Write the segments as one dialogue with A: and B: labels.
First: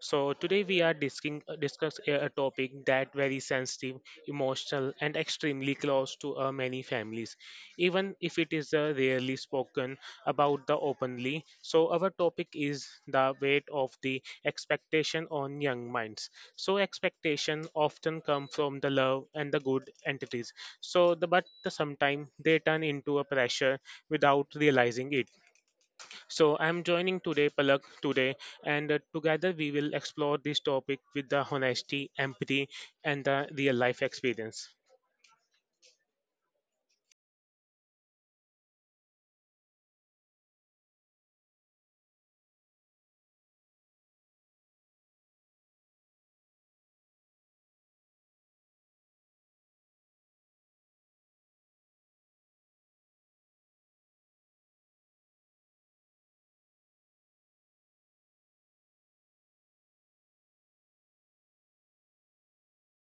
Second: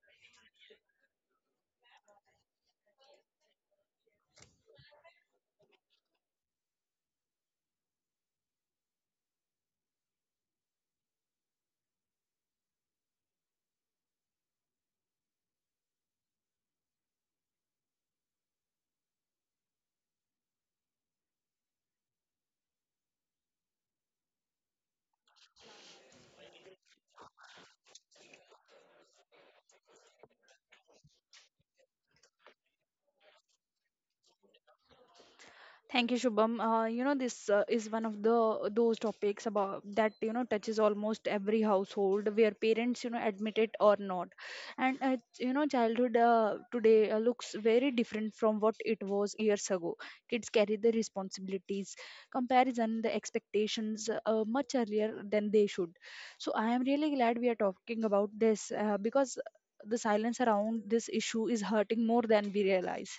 A: So today we are discussing discuss a topic that very sensitive, emotional, and extremely close to many families, even if it is rarely spoken about the openly. So our topic is the weight of the expectation on young minds. So expectation often come from the love and the good entities. So the but the sometimes they turn into a pressure without realizing it so I'm joining today Palak today, and together we will explore this topic with the honesty, empathy, and the real life experience.
B: Thank you, Shubham. This is one of the those topics about that you know touches almost every household, where parents admit it or not, and childhood today looks very different from what it was years ago. Kids carry the responsibilities, comparison, the expectations much earlier than they should. So I am really glad we are talking about this because the silence around this issue is hurting more than we realize.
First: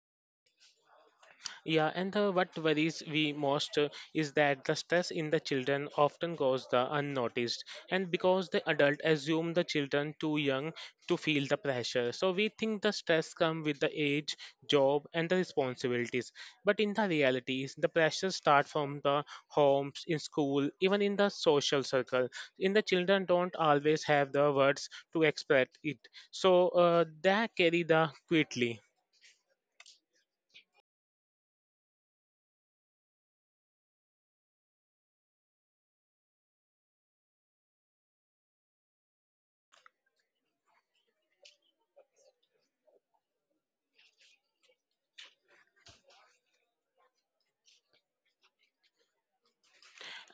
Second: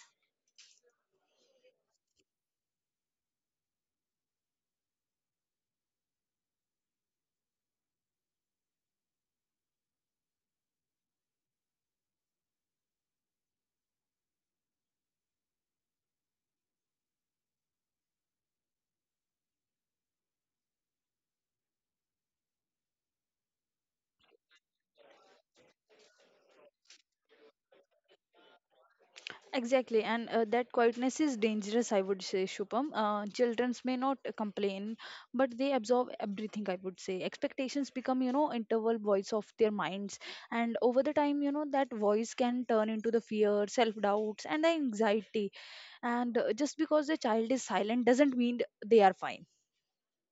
A: Yeah, and the, what worries we most is that the stress in the children often goes the unnoticed, and because the adult assume the children too young to feel the pressure. So we think the stress come with the age, job, and the responsibilities. But in the realities, the pressure start from the homes, in school, even in the social circle. In the children don't always have the words to express it, so they carry the quietly.
B: Exactly, and that quietness is dangerous, I would say, Shubham. Children may not complain, but they absorb everything, I would say. Expectations become, interval voice of their minds, and over the time, that voice can turn into the fear, self doubts, and the anxiety. And just because the child is silent doesn't mean they are fine.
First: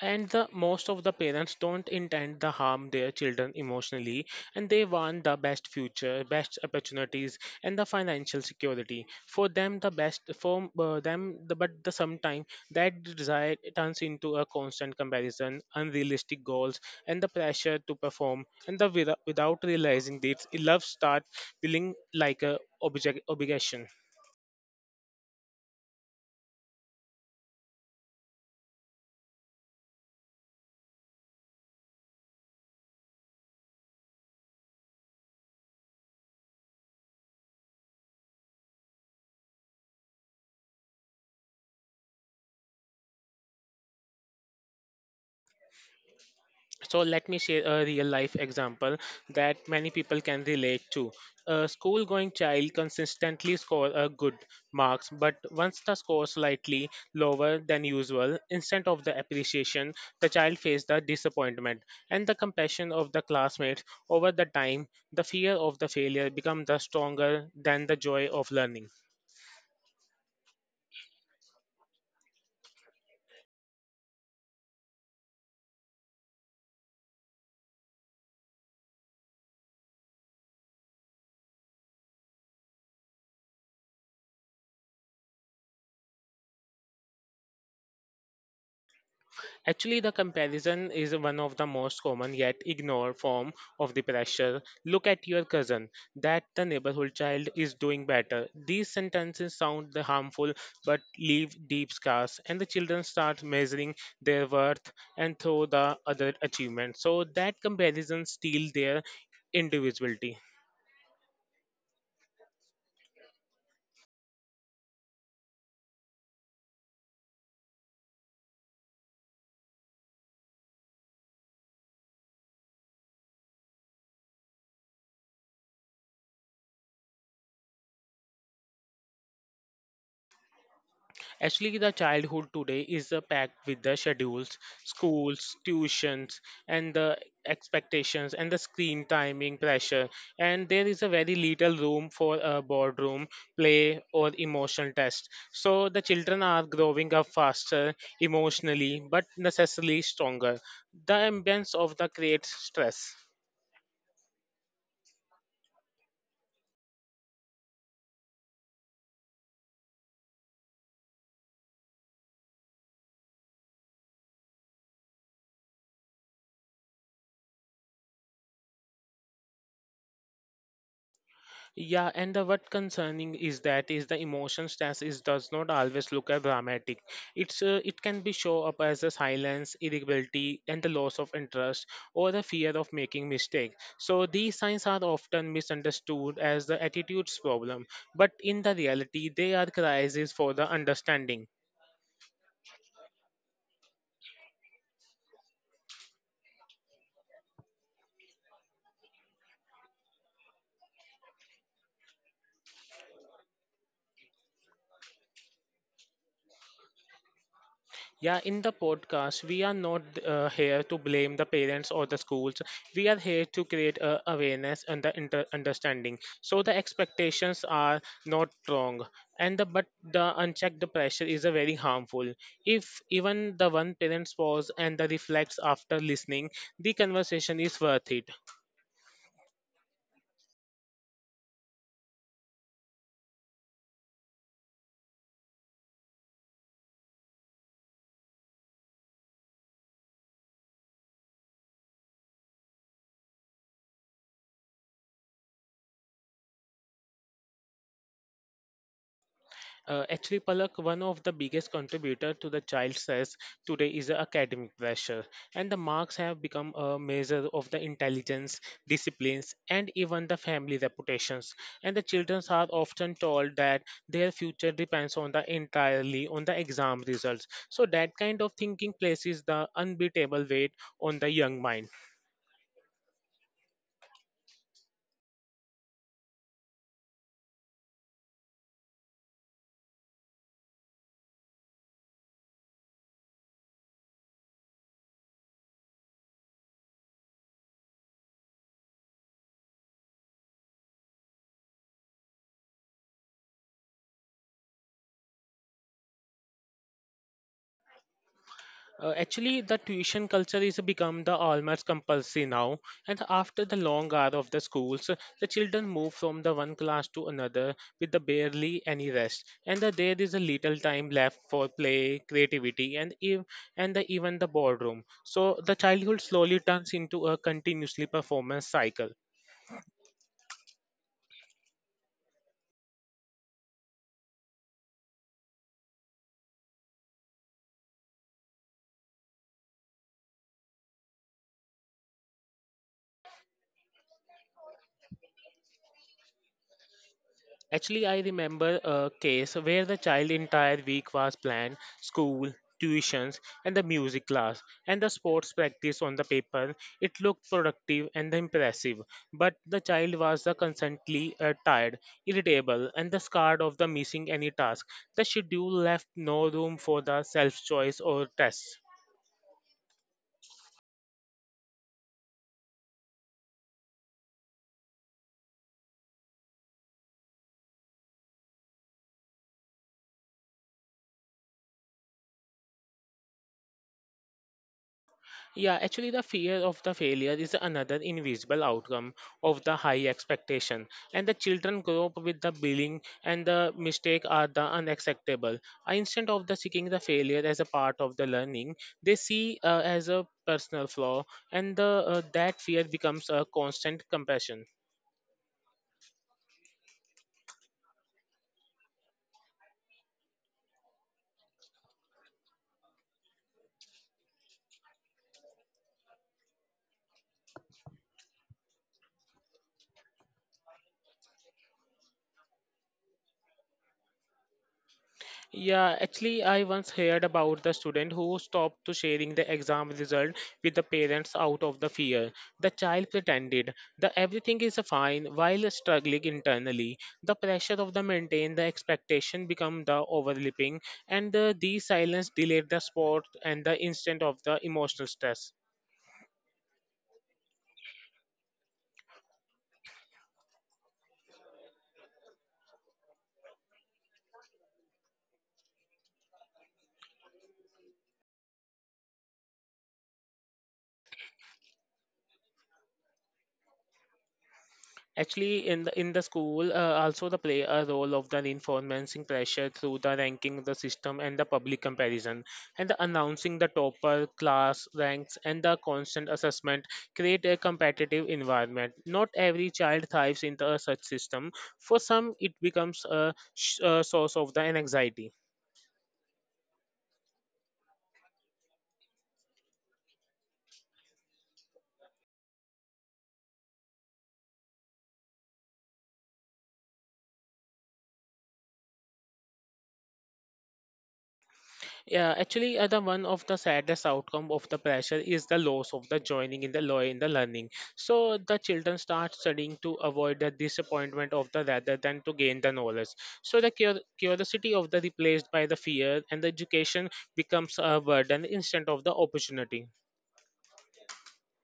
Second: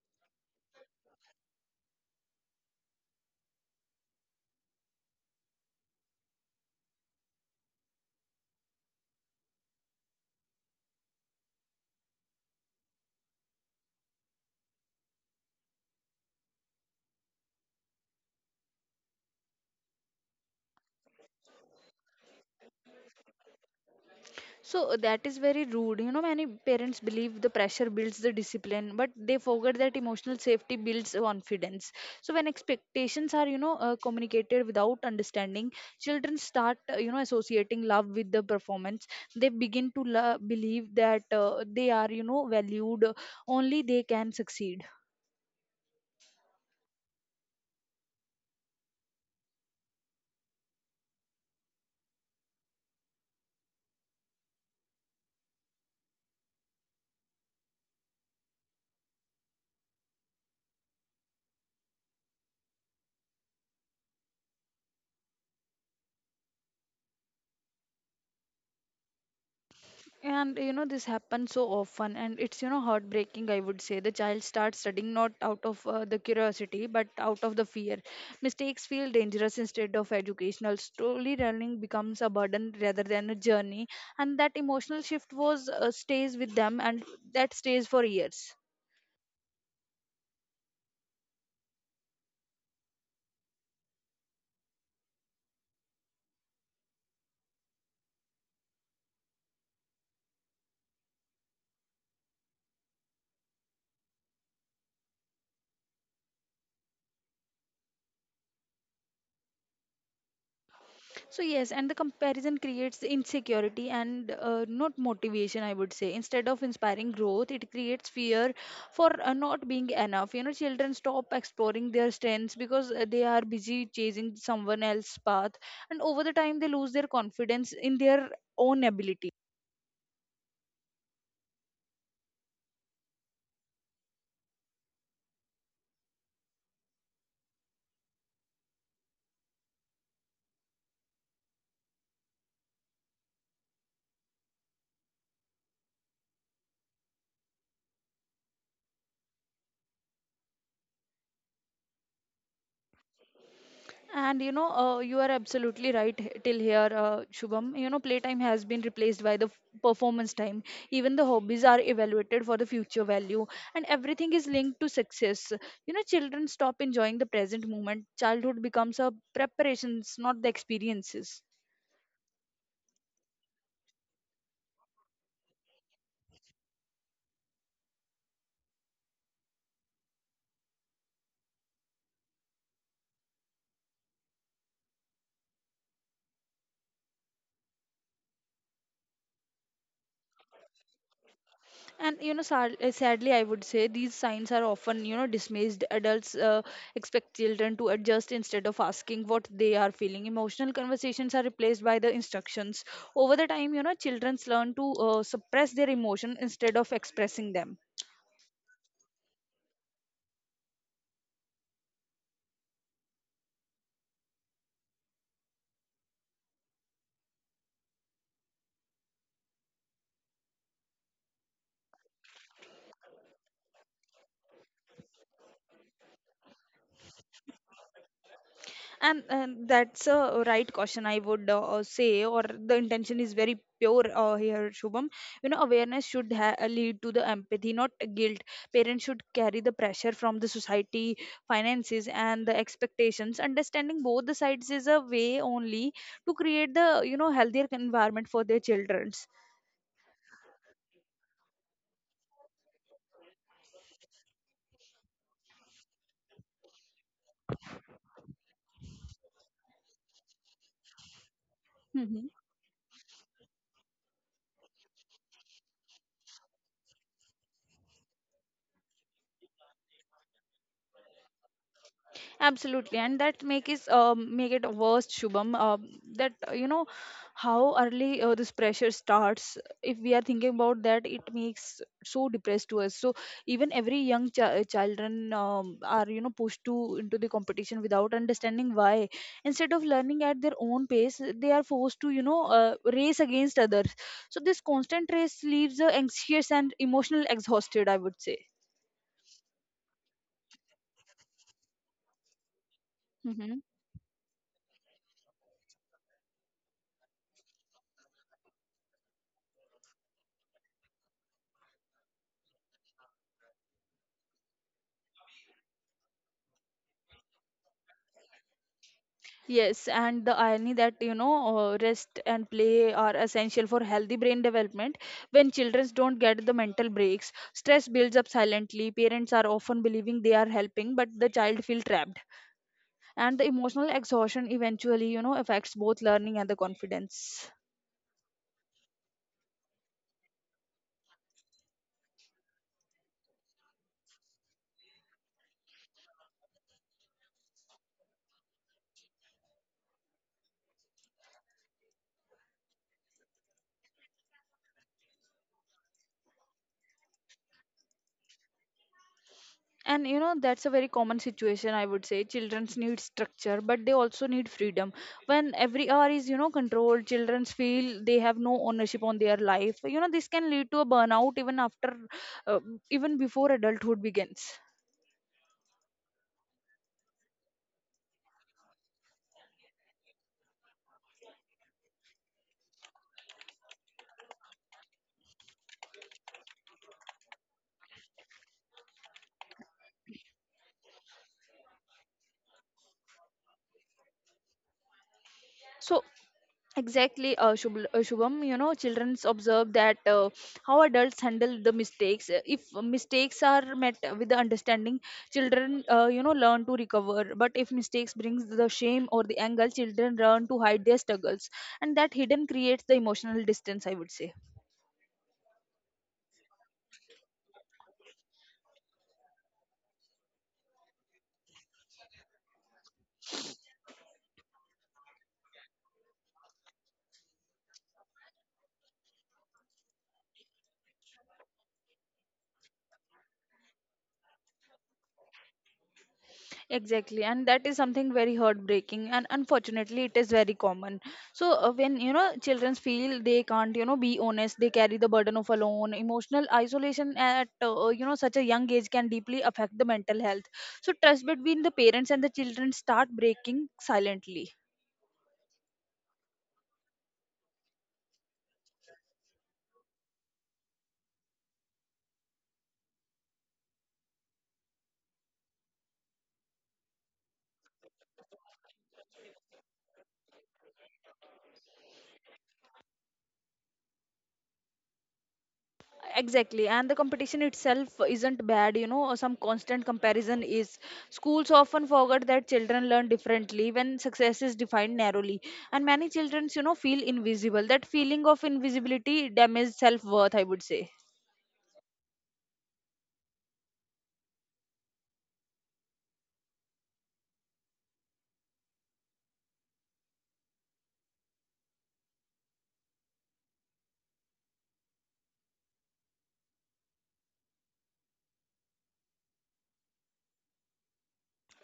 A: And the most of the parents don't intend to harm their children emotionally and they want the best future best opportunities and the financial security for them the best for them the, but the sometimes that desire turns into a constant comparison unrealistic goals and the pressure to perform and the without realizing this love starts feeling like a object obligation
B: So that is very rude. You know, many parents believe the pressure builds the discipline, but they forget that emotional safety builds confidence. So when expectations are, communicated without understanding, children start, associating love with the performance. They begin to believe that they are, valued. Only they can succeed.
A: so let me share a real life example that many people can relate to a school going child consistently score a good marks but once the score slightly lower than usual instead of the appreciation the child faced the disappointment and the compassion of the classmates over the time the fear of the failure become the stronger than the joy of learning.
B: And you know, this happens so often, and it's heartbreaking. I would say the child starts studying not out of the curiosity but out of the fear. Mistakes feel dangerous instead of educational. Slowly, learning becomes a burden rather than a journey, and that emotional shift was stays with them, and that stays for years.
A: Actually, the comparison is one of the most common yet ignored form of the pressure. Look at your cousin, that the neighborhood child is doing better. These sentences sound the harmful but leave deep scars, and the children start measuring their worth and through the other achievements. So that comparison steals their individuality.
B: So yes, and the comparison creates insecurity and not motivation, I would say. Instead of inspiring growth, it creates fear for not being enough. You know, children stop exploring their strengths because they are busy chasing someone else's path, and over the time they lose their confidence in their own ability.
A: Actually, the childhood today is packed with the schedules, schools, tuitions, and the expectations and the screen timing pressure. And there is a very little room for a boardroom play or emotional test. So the children are growing up faster emotionally, but necessarily stronger. The ambience of the creates stress.
B: And you know, you are absolutely right till here, Shubham. You know, playtime has been replaced by the performance time. Even the hobbies are evaluated for the future value, and everything is linked to success. You know, children stop enjoying the present moment. Childhood becomes a preparations, not the experiences.
A: Yeah, and the what concerning is that is the emotion stress is does not always look as dramatic. It can be show up as a silence, irritability, and the loss of interest or the fear of making mistake. So these signs are often misunderstood as the attitudes problem, but in the reality they are crises for the understanding.
B: And you know, sadly, I would say these signs are often, dismissed. Adults expect children to adjust instead of asking what they are feeling. Emotional conversations are replaced by the instructions. Over the time, children learn to suppress their emotion instead of expressing them.
A: Yeah, in the podcast, we are not here to blame the parents or the schools. We are here to create awareness and the understanding. So the expectations are not wrong, and the but the unchecked pressure is a very harmful. If even the one parent pause and the reflects after listening, the conversation is worth it.
B: And that's a right caution I would say, or the intention is very pure here, Shubham. You know, awareness should lead to the empathy, not guilt. Parents should carry the pressure from the society, finances, and the expectations. Understanding both the sides is a way only to create the healthier environment for their children.
A: Actually, Palak, one of the biggest contributor to the child stress today is the academic pressure, and the marks have become a measure of the intelligence, disciplines, and even the family reputations. And the children are often told that their future depends on the entirely on the exam results. So that kind of thinking places the unbeatable weight on the young mind.
B: Absolutely, and that make it worse, Shubham. That how early this pressure starts. If we are thinking about that, it makes so depressed to us. So even every young children are pushed to into the competition without understanding why. Instead of learning at their own pace, they are forced to race against others. So this constant race leaves anxious and emotional exhausted. I would say.
A: Actually, the tuition culture is become the almost compulsory now, and
B: Mm-hmm.
A: after the long hour of the schools, the children move from the one class to another with the barely any rest, and the, there is a little time left for play, creativity, and and the, even the boardroom. So the childhood slowly turns into a continuously performance cycle.
B: Yes, and the irony that rest and play are essential for healthy brain development. When children don't get the mental breaks, stress builds up silently. Parents are often believing they are helping, but the child feels trapped. And the emotional exhaustion eventually, affects both learning and the confidence.
A: Actually, I remember a case where the child entire week was planned, school, tuitions, and the music class, and the sports practice on the paper. It looked productive and impressive, but the child was the constantly tired, irritable, and the scarred of the missing any task. The schedule left no room for the self-choice or tests.
B: And that's a very common situation. I would say children's need structure but they also need freedom. When every hour is controlled, children's feel they have no ownership on their life. This can lead to a burnout even after uh, even before adulthood begins.
A: Yeah, actually, the fear of the failure is another invisible outcome of the high expectation, and the children grow up with the billing and the mistake are the unacceptable. Instead of the seeking the failure as a part of the learning, they see as a personal flaw, and the, that fear becomes a constant compassion.
B: So exactly, Shubham. You know, children observe that how adults handle the mistakes. If mistakes are met with the understanding, children, learn to recover. But if mistakes brings the shame or the anger, children learn to hide their struggles, and that hidden creates the emotional distance. I would say.
A: Yeah, actually, I once heard about the student who stopped to sharing the exam result with the parents out of the fear. The child pretended that everything is fine while struggling internally. The pressure of the maintain the expectation become the overlapping, and the silence delayed the sport and the instant of the emotional stress.
B: Exactly, and that is something very heartbreaking, and unfortunately, it is very common. So when children feel they can't, be honest, they carry the burden of alone. Emotional isolation at such a young age can deeply affect the mental health. So trust between the parents and the children start breaking silently.
A: Actually, in the school, also the play a role of the reinforcing pressure through the ranking the system and the public comparison, and the announcing the topper class ranks and the constant assessment create a competitive environment. Not every child thrives in the such system. For some, it becomes a, a source of the anxiety.
B: Exactly, and the competition itself isn't bad, you know, some constant comparison is. Schools often forget that children learn differently when success is defined narrowly, and many children, feel invisible. That feeling of invisibility damages self worth, I would say.
A: Yeah, actually, the one of the saddest outcome of the pressure is the loss of the joining in the law in the learning. So the children start studying to avoid the disappointment of the rather than to gain the knowledge. So the curiosity of the replaced by the fear, and the education becomes a burden instead of the opportunity.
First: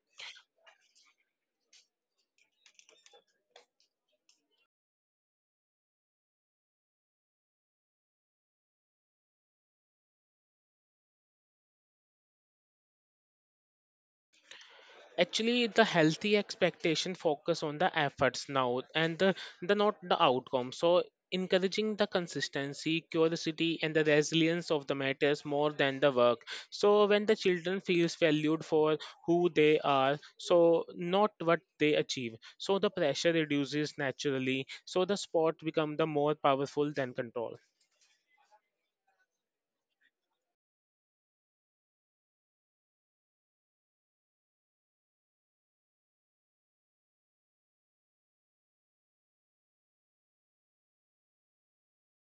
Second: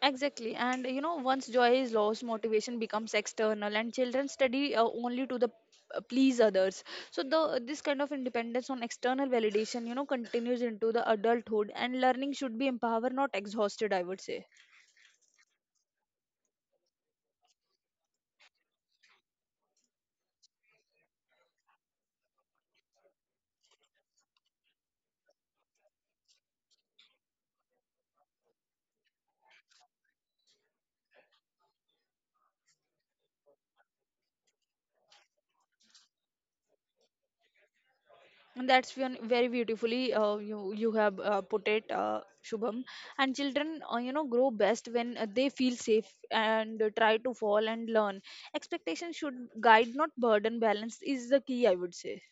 B: Exactly, and you know, once joy is lost, motivation becomes external, and children study only to the please others. So the this kind of independence on external validation continues into the adulthood, and learning should be empowered, not exhausted. I would say.
A: Actually the healthy expectation focus on the efforts now and the not the outcome so encouraging the consistency curiosity and the resilience of the matters more than the work so when the children feels valued for who they are so not what they achieve so the pressure reduces naturally so the sport become the more powerful than control.
B: And that's when very beautifully you have put it, Shubham. And children, grow best when they feel safe and try to fall and learn. Expectation should guide, not burden. Balance is the key, I would say.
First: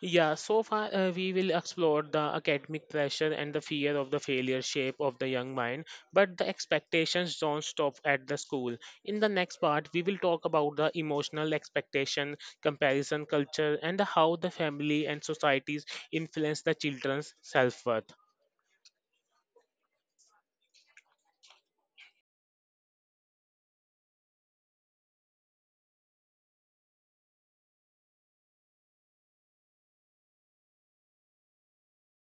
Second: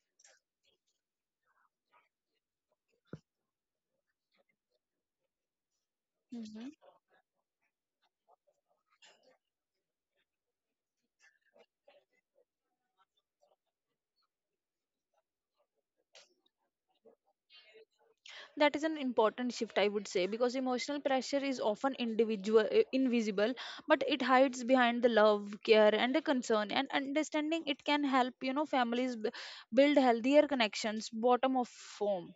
A: Yeah, so far we will explore the academic pressure and the fear of the failure shape of the young mind, but the
B: Mhm.
A: expectations don't stop at the school. In the next part, we will talk about the emotional expectation, comparison culture, and how the family and societies influence the children's self worth.
B: That is an important shift, I would say, because emotional pressure is often individual, invisible, but it hides behind the love, care, and the concern. And understanding it can help, families build healthier connections, bottom of home.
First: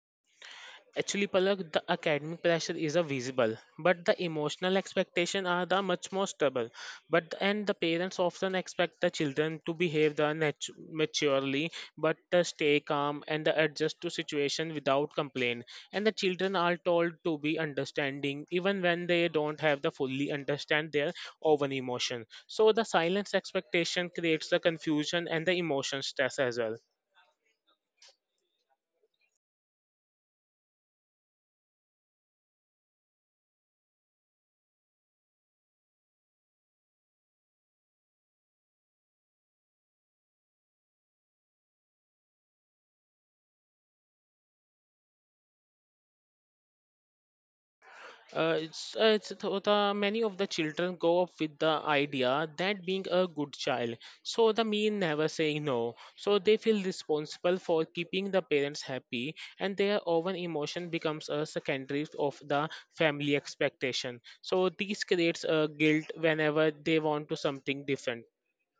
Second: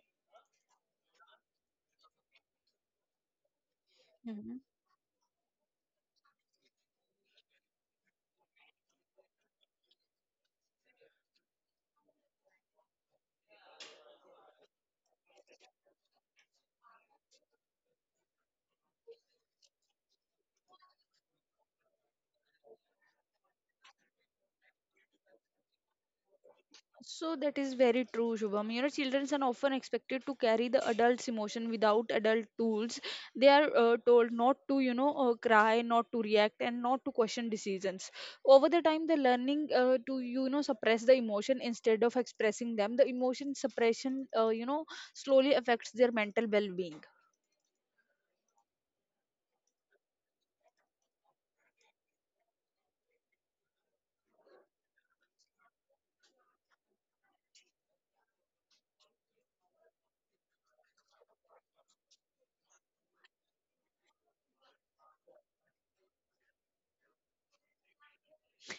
A: Actually, Palak, the academic pressure is a visible, but the
B: Mhm.
A: emotional expectation are the much more stable. But and the parents often expect the children to behave the maturely, but stay calm and the adjust to situation without complaint. And the children are told to be understanding even when they don't have the fully understand their own emotion. So the silence expectation creates the confusion and the emotion stress as well.
B: So that is very true, Shubham. You know, children are often expected to carry the adult's emotion without adult tools. They are told not to, cry, not to react, and not to question decisions. Over the time, the learning suppress the emotion instead of expressing them. The emotion suppression, slowly affects their mental well-being.
A: The many of the children grow up with the idea that being a good child so the mean never saying no so they feel responsible for keeping the parents happy and their own emotion becomes a secondary of the family expectation so this creates a guilt whenever they want to something different.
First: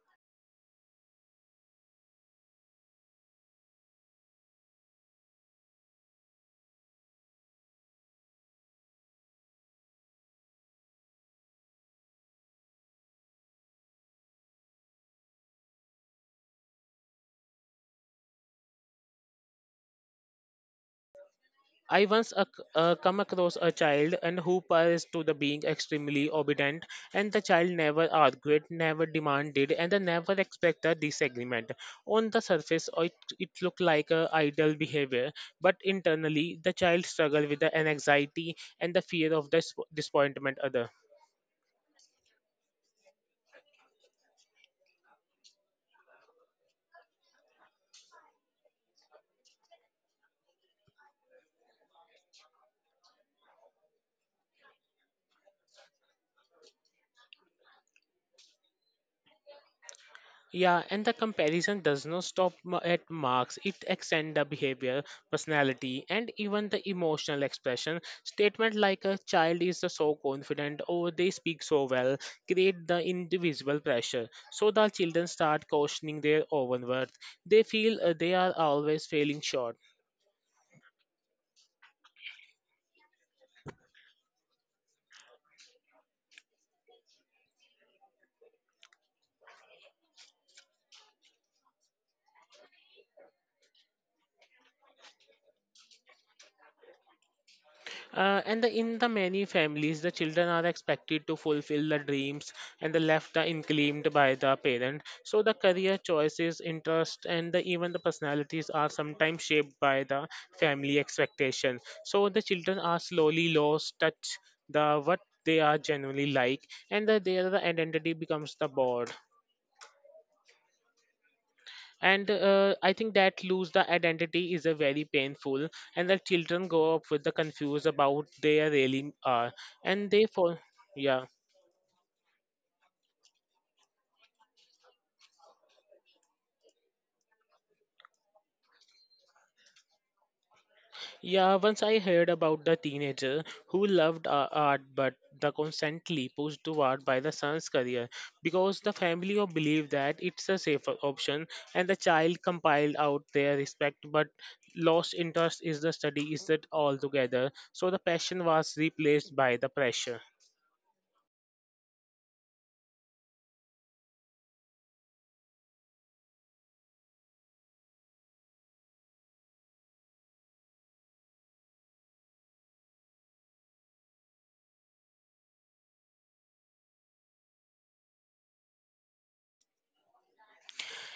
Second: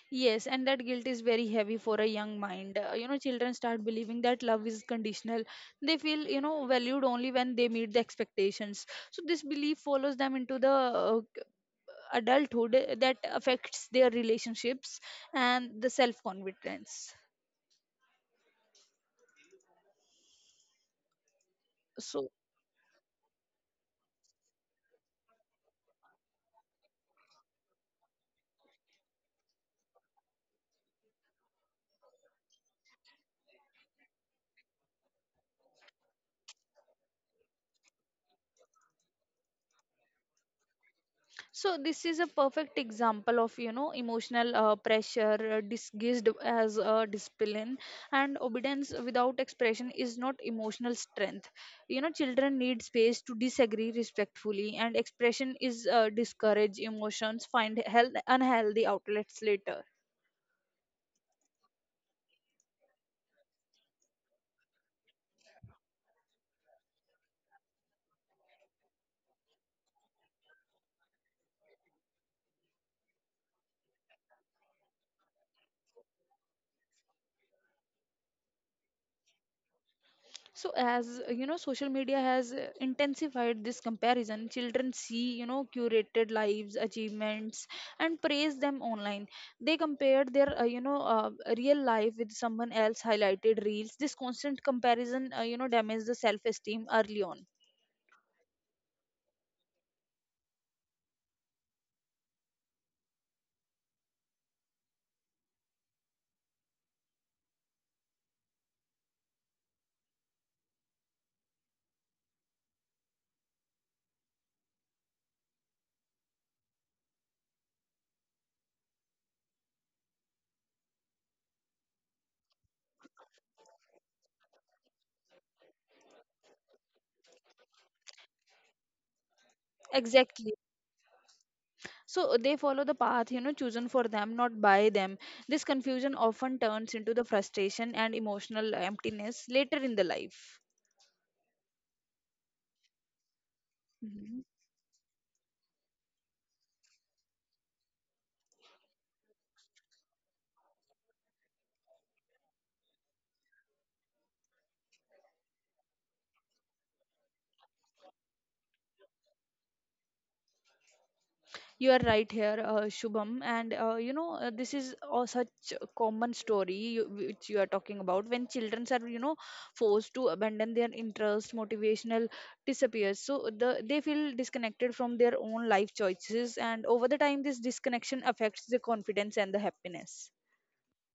B: Yes, and that guilt is very heavy for a young mind. You know, children start believing that love is conditional. They feel, valued only when they meet the expectations. So this belief follows them into the adulthood that affects their relationships and the self confidence.
A: I once
B: So.
A: ac- uh, come across a child and who passed to the being extremely obedient, and the child never argued, never demanded, and they never expected a disagreement. On the surface, it looked like a idle behavior, but internally, the child struggled with the anxiety and the fear of disappointment. Other.
B: So this is a perfect example of emotional pressure disguised as a discipline, and obedience without expression is not emotional strength. You know, children need space to disagree respectfully, and expression is discourage emotions find health unhealthy outlets later.
A: Yeah, and the comparison does not stop at marks. It extends the behavior, personality, and even the emotional expression. Statement like a child is so confident or they speak so well create the individual pressure. So the children start questioning their own worth. They feel they are always failing short.
B: So as social media has intensified this comparison, children see curated lives, achievements, and praise them online. They compare their real life with someone else highlighted reels. This constant comparison damages the self esteem early on.
A: And the, in the many families, the children are expected to fulfill the dreams and the left are unclaimed by the parent. So the career choices, interest, and the, even the personalities are sometimes shaped by the family expectation. So the children are slowly lost touch the what they are genuinely like, and the, their identity becomes the board and I think that lose the identity is a very painful and the children grow up with the confused about they really are and they
B: Exactly.
A: fall yeah
B: So they follow the path chosen for them, not by them. This confusion often turns into the frustration and emotional emptiness later in the life.
A: yeah once I heard about the teenager who loved
B: Mhm.
A: art but the constantly pushed toward by the son's career because the family or believe that it's a safer option and the child compiled out their respect but lost interest is the study is that altogether so the passion was replaced by the pressure.
B: You are right here, Shubham, and this is such a common story which you are talking about. When children are forced to abandon their interest, motivational disappears. So the they feel disconnected from their own life choices, and over the time, this disconnection affects their confidence and the happiness.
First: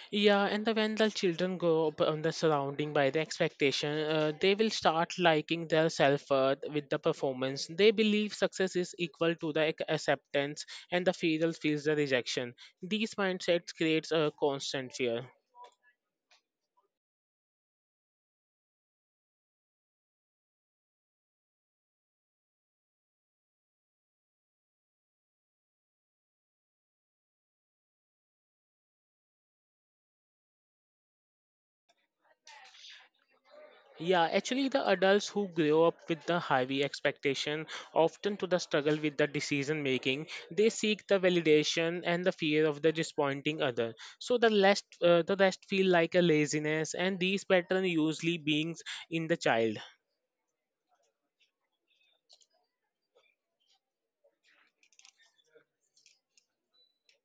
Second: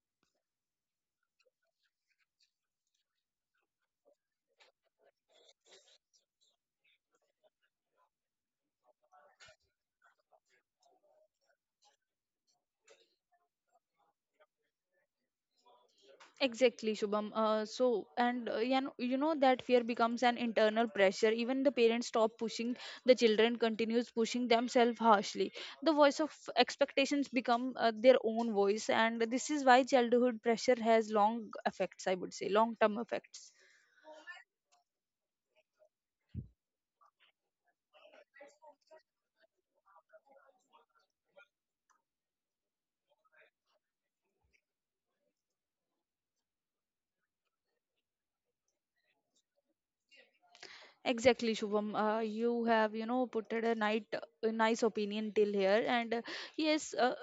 A: Yeah, and the, when the children grow up on the surrounding by the expectation, they will start liking their self worth with the performance. They believe success is equal to the acceptance, and the fear feels the rejection. These mindsets creates a constant fear.
B: Exactly, Shubham. So, and you know that fear becomes an internal pressure. Even the parents stop pushing the children, continues pushing themselves harshly. The voice of expectations become their own voice, and this is why childhood pressure has long effects. I would say long-term effects.
A: Yeah, actually, the adults who grow up with the heavy expectation often to the struggle with the decision making, they seek the validation and the fear of the disappointing other. So the rest feel like a laziness, and these patterns usually beings in the child.
B: Exactly, Shubham. You have, put it a night, a nice opinion till here. And yes,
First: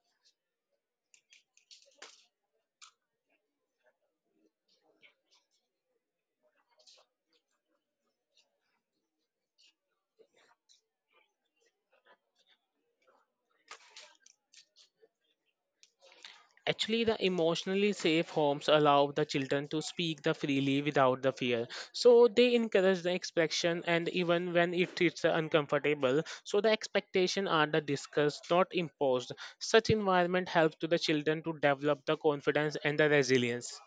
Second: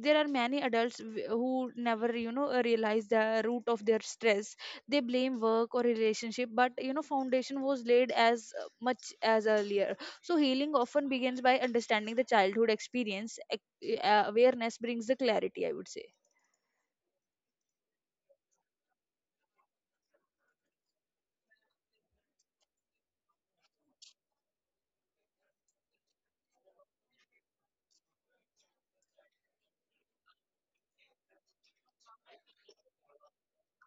B: there are many adults who never, realize the root of their stress. They blame work or relationship, but foundation was laid as much as earlier. So healing often begins by understanding the childhood experience. Awareness brings the clarity, I would say.
A: Actually, the emotionally safe homes allow the children to speak the freely without the fear. So they encourage the expression, and even when it is uncomfortable, so the expectation are the discussed, not imposed. Such environment helps to the children to develop the confidence and the resilience.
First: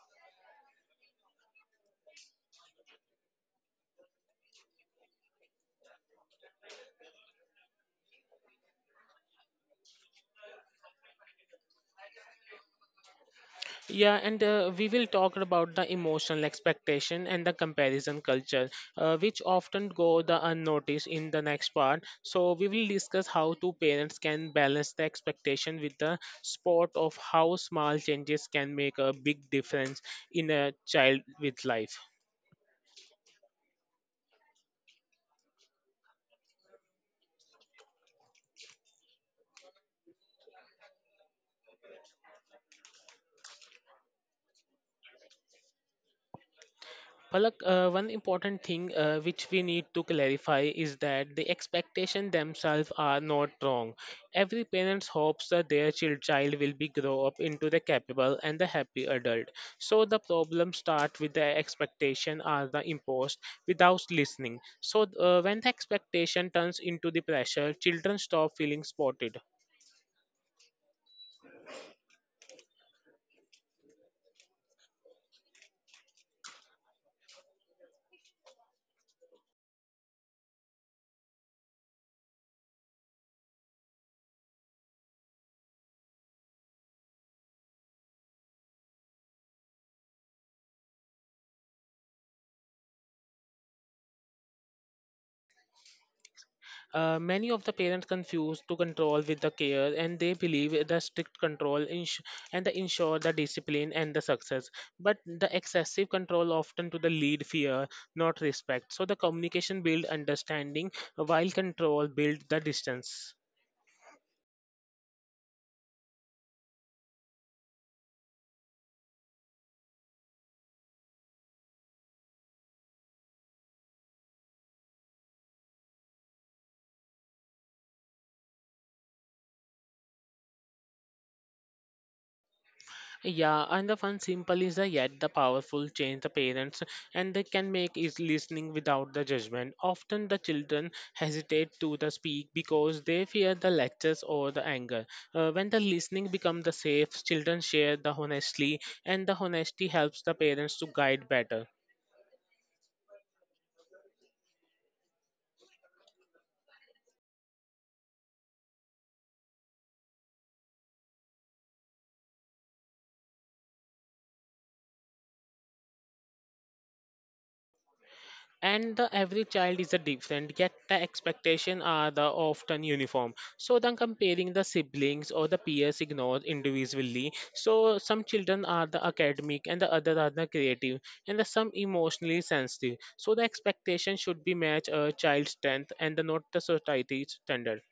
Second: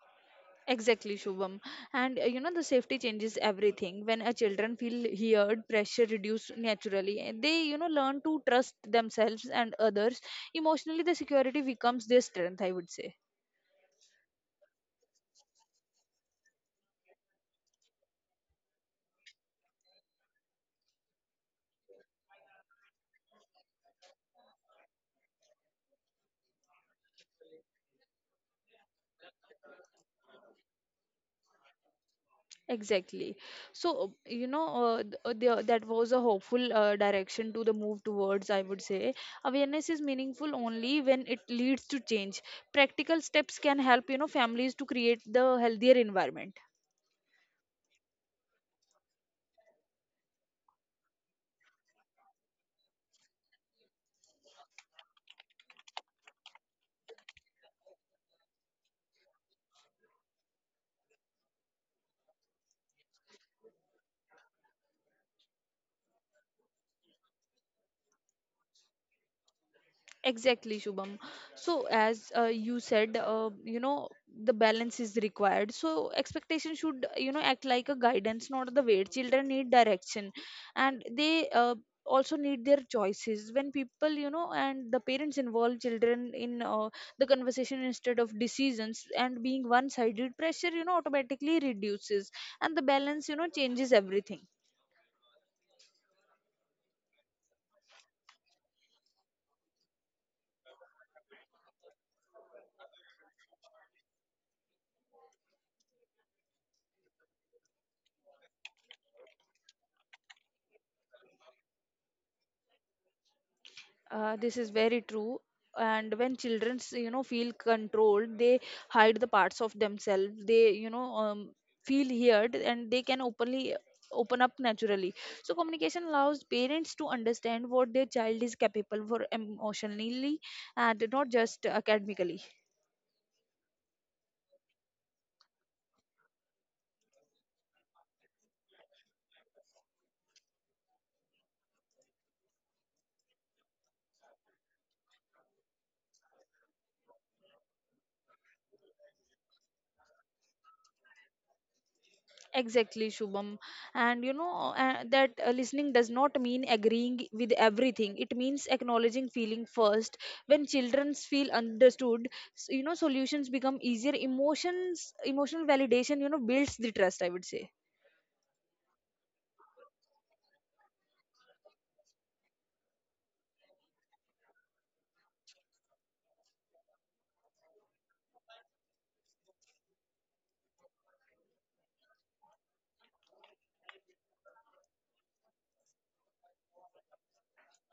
B: Exactly, Shubham. And the safety changes everything. When a children feel heard, pressure reduced naturally. And They, learn to trust themselves and others. Emotionally, the security becomes their strength, I would say.
A: Yeah, and we will talk about the emotional expectation and the comparison culture, which often go the unnoticed in the next part. So we will discuss how two parents can balance the expectation with the spot of how small changes can make a big difference in a child with life.
B: Exactly. So, that was a hopeful direction to the move towards, I would say. Awareness is meaningful only when it leads to change. Practical steps can help, families to create the healthier environment.
A: Palak, one important thing which we need to clarify is that the expectation themselves are not wrong. Every parent hopes that their child will be grow up into the capable and the happy adult. So the problem start with the expectation are the imposed without listening. So when the expectation turns into the pressure, children stop feeling supported.
B: Exactly, Shubham. So, as you said, the balance is required. So, expectation should, act like a guidance, not the weight. Children need direction and they also need their choices. When people, and the parents involve children in the conversation instead of decisions and being one sided, pressure, automatically reduces and the balance, changes everything.
A: Many of the parents confuse to control with the care, and they believe the strict control and the ensure the discipline and the success. But the excessive control often to the lead fear, not respect. So the communication build understanding, while control build the distance.
B: This is very true. And when children, feel controlled, they hide the parts of themselves. Feel heard and they can open up naturally. So communication allows parents to understand what their child is capable for emotionally and not just academically.
A: Yeah, and the fun simple is the yet the powerful change the parents and they can make is listening without the judgment. Often the children hesitate to the speak because they fear the lectures or the anger. When the listening become the safe, children share the honestly and the honesty helps the parents to guide better.
B: Exactly, Shubham. And you know that listening does not mean agreeing with everything. It means acknowledging feeling first. When children feel understood, solutions become easier. Emotional validation, builds the trust. I would say.
A: And the every child is a different yet the expectations are the often uniform. So then comparing the siblings or the peers ignored individually. So some children are the academic and the other are the creative and the some emotionally sensitive. So the expectation should be match a child's strength and the not the society's standard.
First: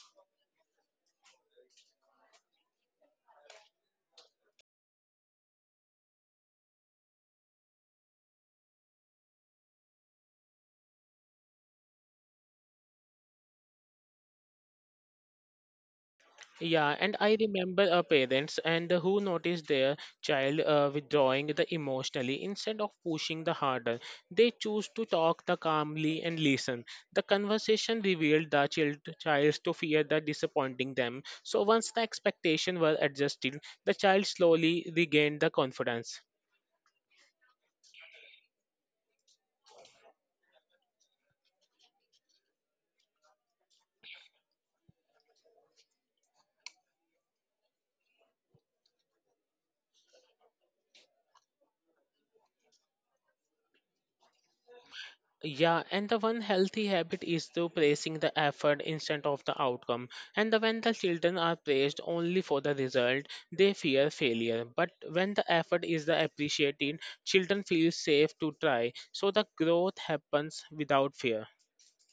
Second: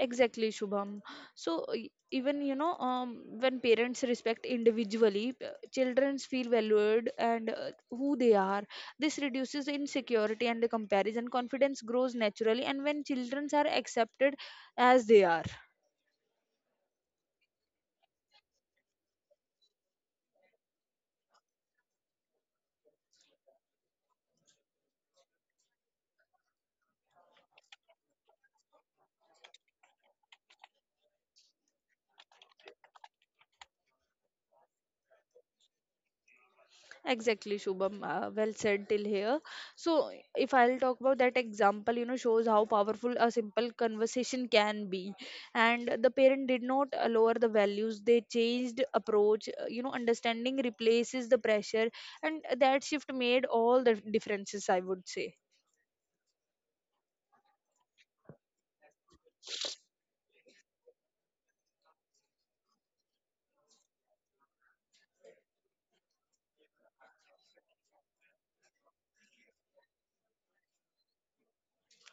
B: Exactly, Shubham. So even when parents respect individually, children feel valued and who they are. This reduces insecurity and the comparison. Confidence grows naturally, and when children are accepted as they are.
A: Yeah, and I remember parents and who noticed their child withdrawing the emotionally instead of pushing the harder. They choose to talk the calmly and listen. The conversation revealed the child's to fear that disappointing them. So once the expectation were adjusted, the child slowly regained the confidence.
B: Exactly, Shubham. Well said till here. So, if I'll talk about that example, shows how powerful a simple conversation can be. And the parent did not lower the values, they changed approach. Understanding replaces the pressure, and that shift made all the differences, I would say.
A: Yeah, and the one healthy habit is to praising the effort instead of the outcome. And the, when the children are praised only for the result, they fear failure. But when the effort is the appreciated, children feel safe to try. So the growth happens without fear.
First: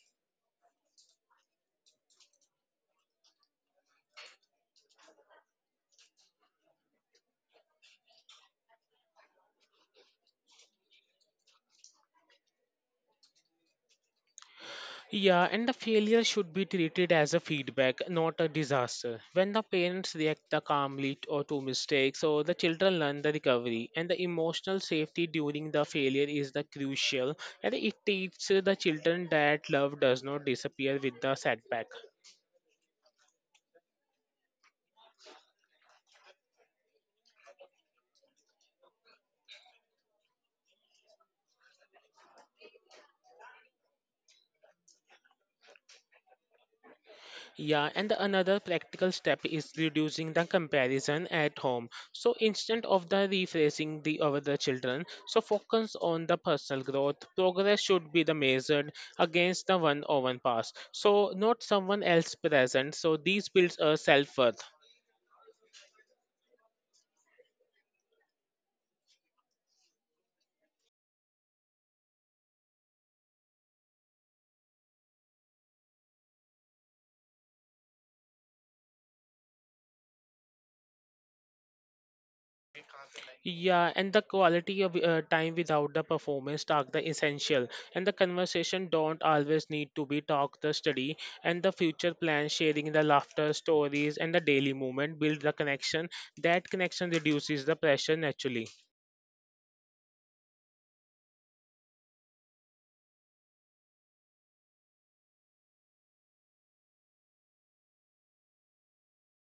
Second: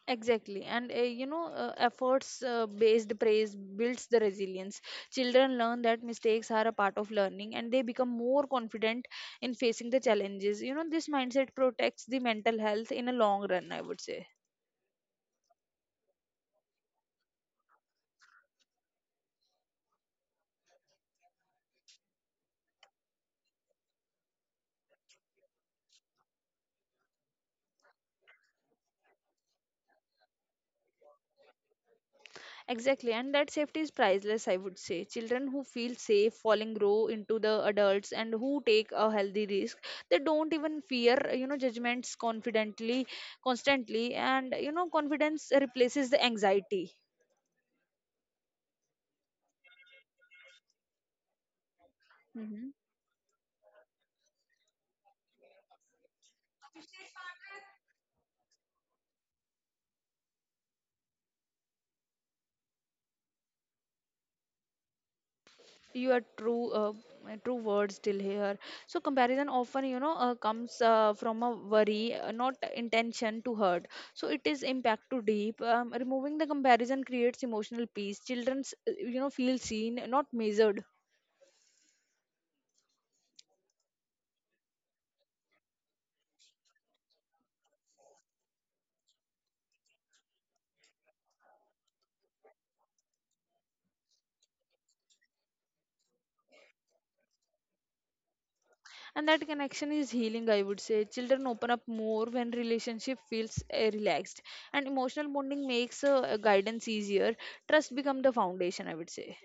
B: Exactly, and efforts based praise builds the resilience. Children learn that mistakes are a part of learning and they become more confident in facing the challenges. You know, this mindset protects the mental health in a long run, I would say.
A: Yeah, and the failure should be treated as a feedback, not a disaster. When the parents react the calmly or to mistakes, or the children learn the recovery, and the emotional safety during the failure is the crucial, and it teaches the children that love does not disappear with the setback.
B: Exactly, and that safety is priceless, I would say. Children who feel safe falling grow into the adults and who take a healthy risk. They don't even fear, judgments confidently, constantly, and you know, confidence replaces the anxiety.
A: Yeah, and the another practical step is reducing the comparison at home. So
B: Mm-hmm.
A: instead of the refreshing the other children, so focus on the personal growth. Progress should be the measured against the one on past. So not someone else present. So these builds a self-worth.
B: You are true, true words still here. So comparison often, comes from a worry, not intention to hurt. So it is impact too deep. Removing the comparison creates emotional peace. Children's, feel seen not measured.
A: Yeah, and the quality of time without the performance talk the essential. And the conversation don't always need to be talk the study and the future plan sharing the laughter stories and the daily movement build the connection. That connection reduces the pressure naturally.
B: And that connection is healing, I would say. Children open up more when relationship feels relaxed, and emotional bonding makes guidance easier. Trust become the foundation, I would say.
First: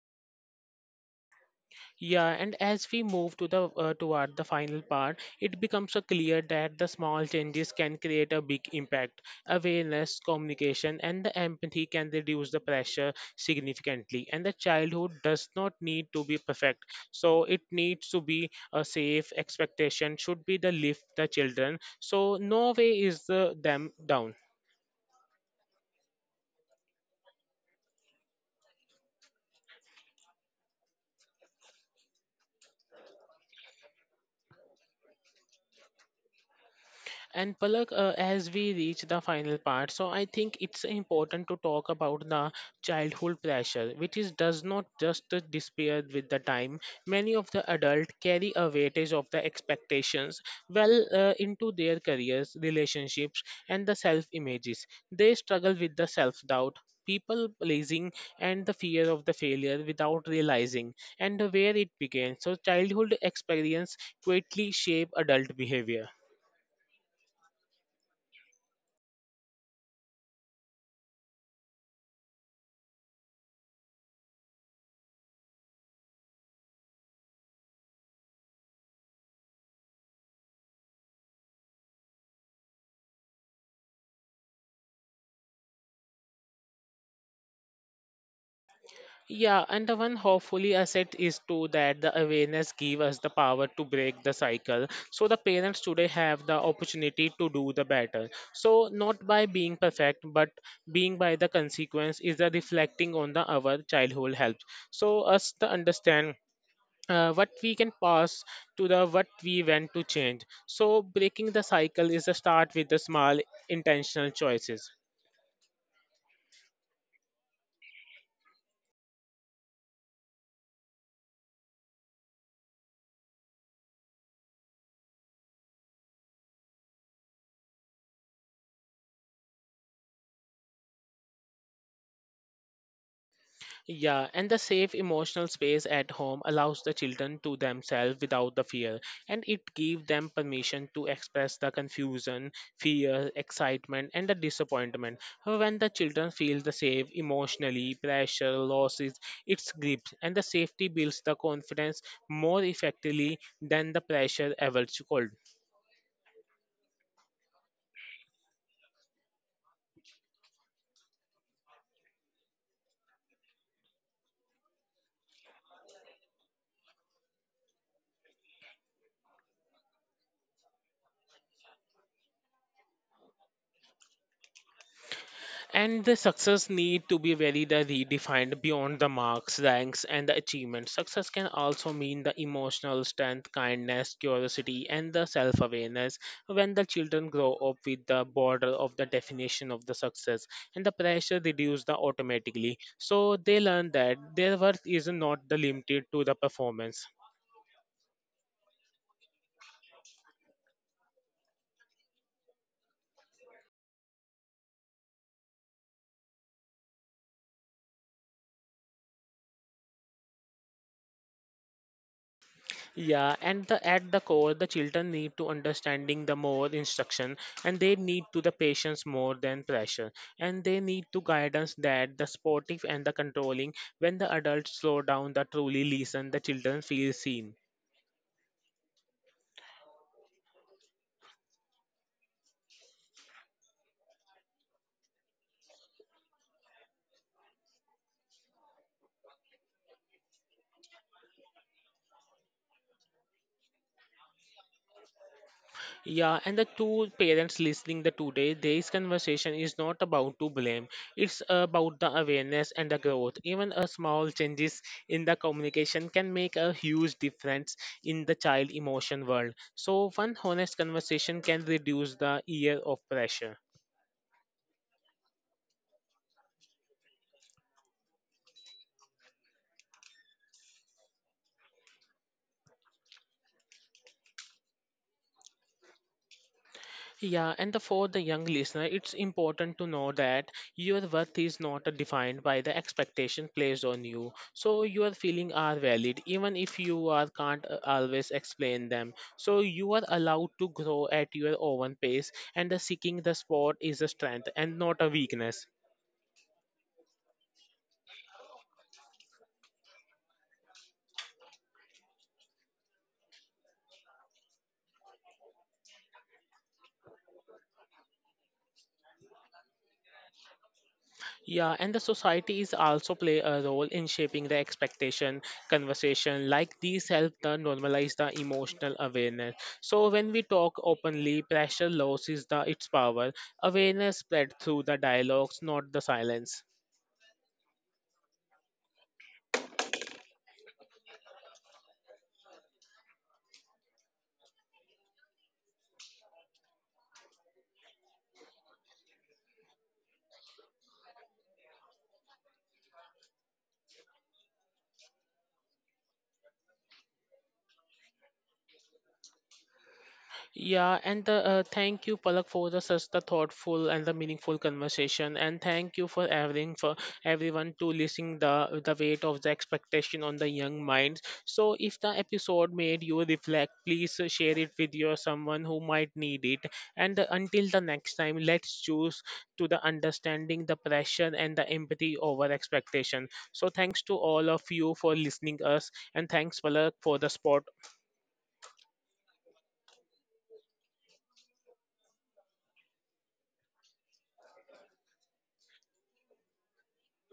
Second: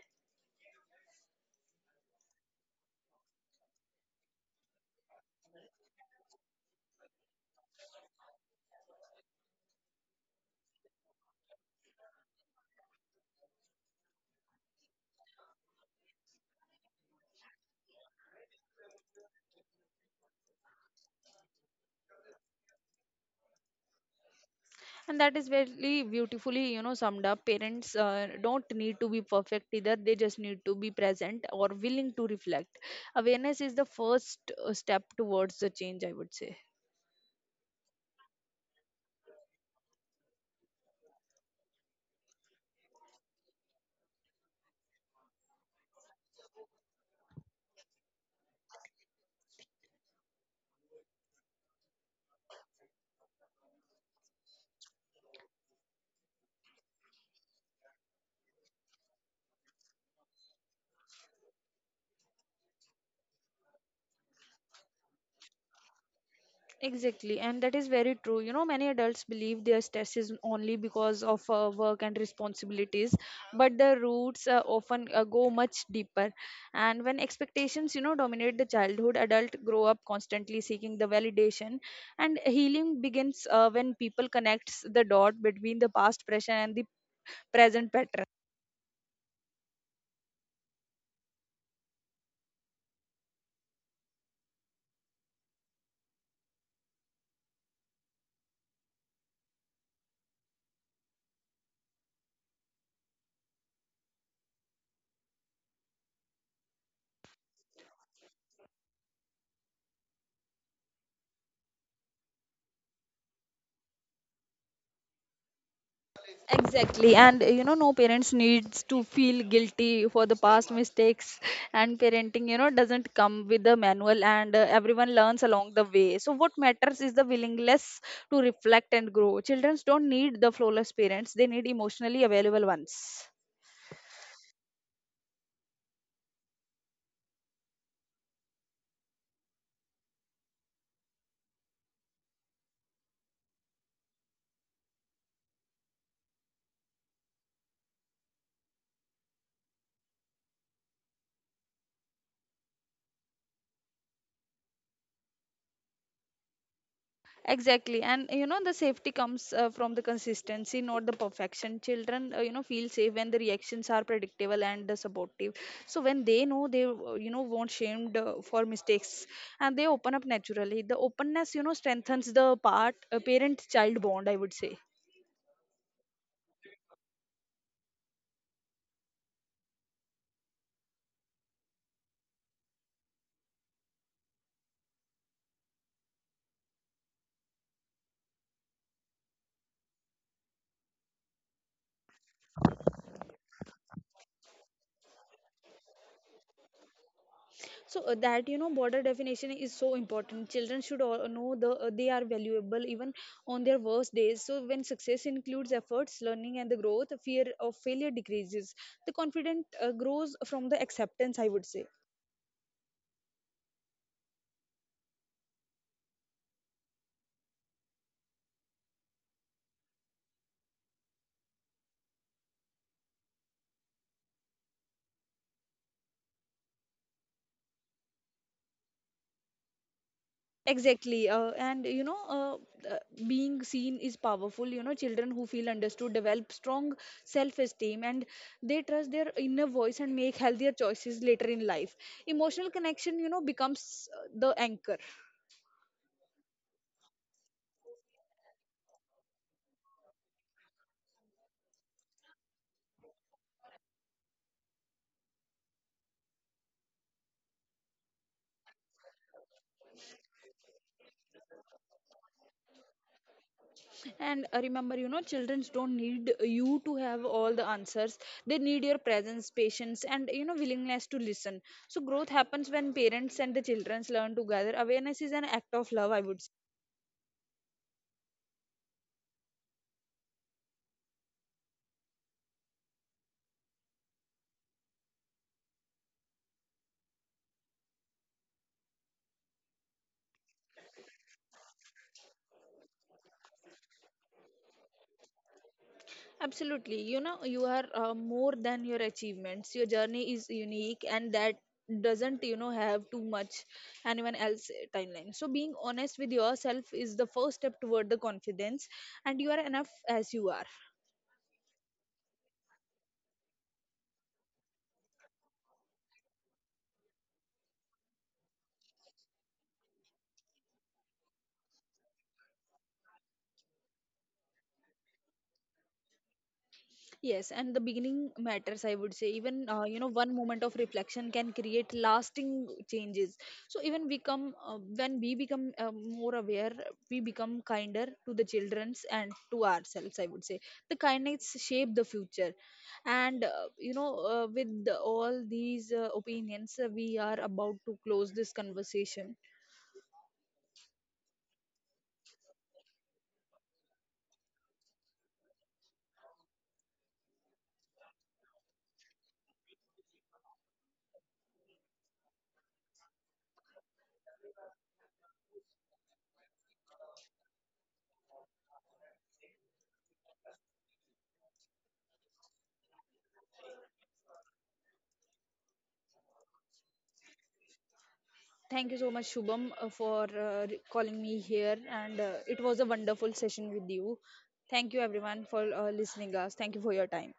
A: Yeah, and as we move to the toward the final part, it becomes clear that the small changes can create a big impact. Awareness, communication, and the empathy can reduce the pressure significantly. And the childhood does not need to be perfect, so it needs to be a safe expectation. Should be the lift the children, so no way is the them down.
B: And that is very beautifully, you know, summed up. Parents don't need to be perfect either. They just need to be present or willing to reflect. Awareness is the first step towards the change, I would say.
A: And Palak, as we reach the final part, so I think it's important to talk about the childhood pressure, which is does not just disappear with the time. Many of the adult carry a weightage of the expectations well into their careers, relationships, and the self images. They struggle with the self doubt. People pleasing and the fear of the failure without realizing and where it began. So, childhood experience quietly shape adult behavior.
B: Exactly, and that is very true. You know, many adults believe their stress is only because of work and responsibilities, but the roots often go much deeper. And when expectations, dominate the childhood, adult grow up constantly seeking the validation, and healing begins when people connects the dot between the past pressure and the present pattern.
A: Yeah, and the one hopefully asset is too that the awareness give us the power to break the cycle. So the parents today have the opportunity to do the better. So not by being perfect, but being by the consequence is the reflecting on the our childhood help. So us to understand what we can pass to the what we want to change. So breaking the cycle is a start with the small intentional choices.
B: Exactly, and no parents needs to feel guilty for the past mistakes, and parenting, doesn't come with a manual, and everyone learns along the way. So, what matters is the willingness to reflect and grow. Children don't need the flawless parents; they need emotionally available ones.
A: Yeah, and the safe emotional space at home allows the children to themselves without the fear, and it gives them permission to express the confusion, fear, excitement, and the disappointment. When the children feel the safe emotionally, pressure losses its grip, and the safety builds the confidence more effectively than the pressure ever could.
B: Exactly. And you know, the safety comes from the consistency, not the perfection. Children, feel safe when the reactions are predictable and supportive. So when they know they, won't shamed for mistakes, and they open up naturally. The openness, strengthens the parent child bond, I would say.
A: And the success need to be very the redefined beyond the marks, ranks, and the achievements. Success can also mean the emotional strength, kindness, curiosity, and the self-awareness. When the children grow up with the border of the definition of the success and the pressure reduce the automatically. So they learn that their worth is not the limited to the performance.
B: So that, you know, border definition is so important. Children should all know they are valuable even on their worst days. So when success includes efforts, learning and the growth, fear of failure decreases. The confident grows from the acceptance, I would say.
A: Yeah, and the, at the core, the children need to understanding the more instruction, and they need to the patience more than pressure, and they need to guidance that the sportive and the controlling. When the adults slow down, the truly listen, the children feel seen.
B: Exactly, and you know uh, being seen is powerful. You know, children who feel understood develop strong self esteem, and they trust their inner voice and make healthier choices later in life. Emotional connection, you know, becomes the anchor.
A: Yeah, and the two parents listening the today, this conversation is not about to blame. It's about the awareness and the growth. Even a small changes in the communication can make a huge difference in the child emotion world. So one honest conversation can reduce the year of pressure.
B: And remember, you know, children don't need you to have all the answers. They need your presence, patience, and, you know, willingness to listen. So growth happens when parents and the children learn together. Awareness is an act of love, I would say.
A: Yeah, and the, for the young listener, it's important to know that your worth is not defined by the expectation placed on you. So your feelings are valid, even if you are can't always explain them. So you are allowed to grow at your own pace, and the seeking the spot is a strength and not a weakness.
B: Absolutely. You know, you are more than your achievements. Your journey is unique, and that doesn't, you know, have too much anyone else timeline. So being honest with yourself is the first step toward the confidence, and you are enough as you are.
A: Yeah, and the societies also play a role in shaping the expectation conversation. Like these help the normalize the emotional awareness. So when we talk openly, pressure loses the its power. Awareness spread through the dialogues, not the silence.
B: Yes, and the beginning matters, I would say. Even, one moment of reflection can create lasting changes. So even we come, when we become more aware, we become kinder to the childrens and to ourselves, I would say. The kindness shape the future. And, with the, all these opinions, we are about to close this conversation.
A: Yeah, and the, thank you, Palak, for the such the thoughtful and the meaningful conversation, and thank you for having for everyone to listen the weight of the expectation on the young minds. So, if the episode made you reflect, please share it with your someone who might need it. And until the next time, let's choose to the understanding, the pressure, and the empathy over expectation. So, thanks to all of you for listening us, and thanks, Palak, for the spot
B: Thank you so much, Shubham, for calling me here. And it was a wonderful session with you. Thank you, everyone, for listening us. Thank you for your time.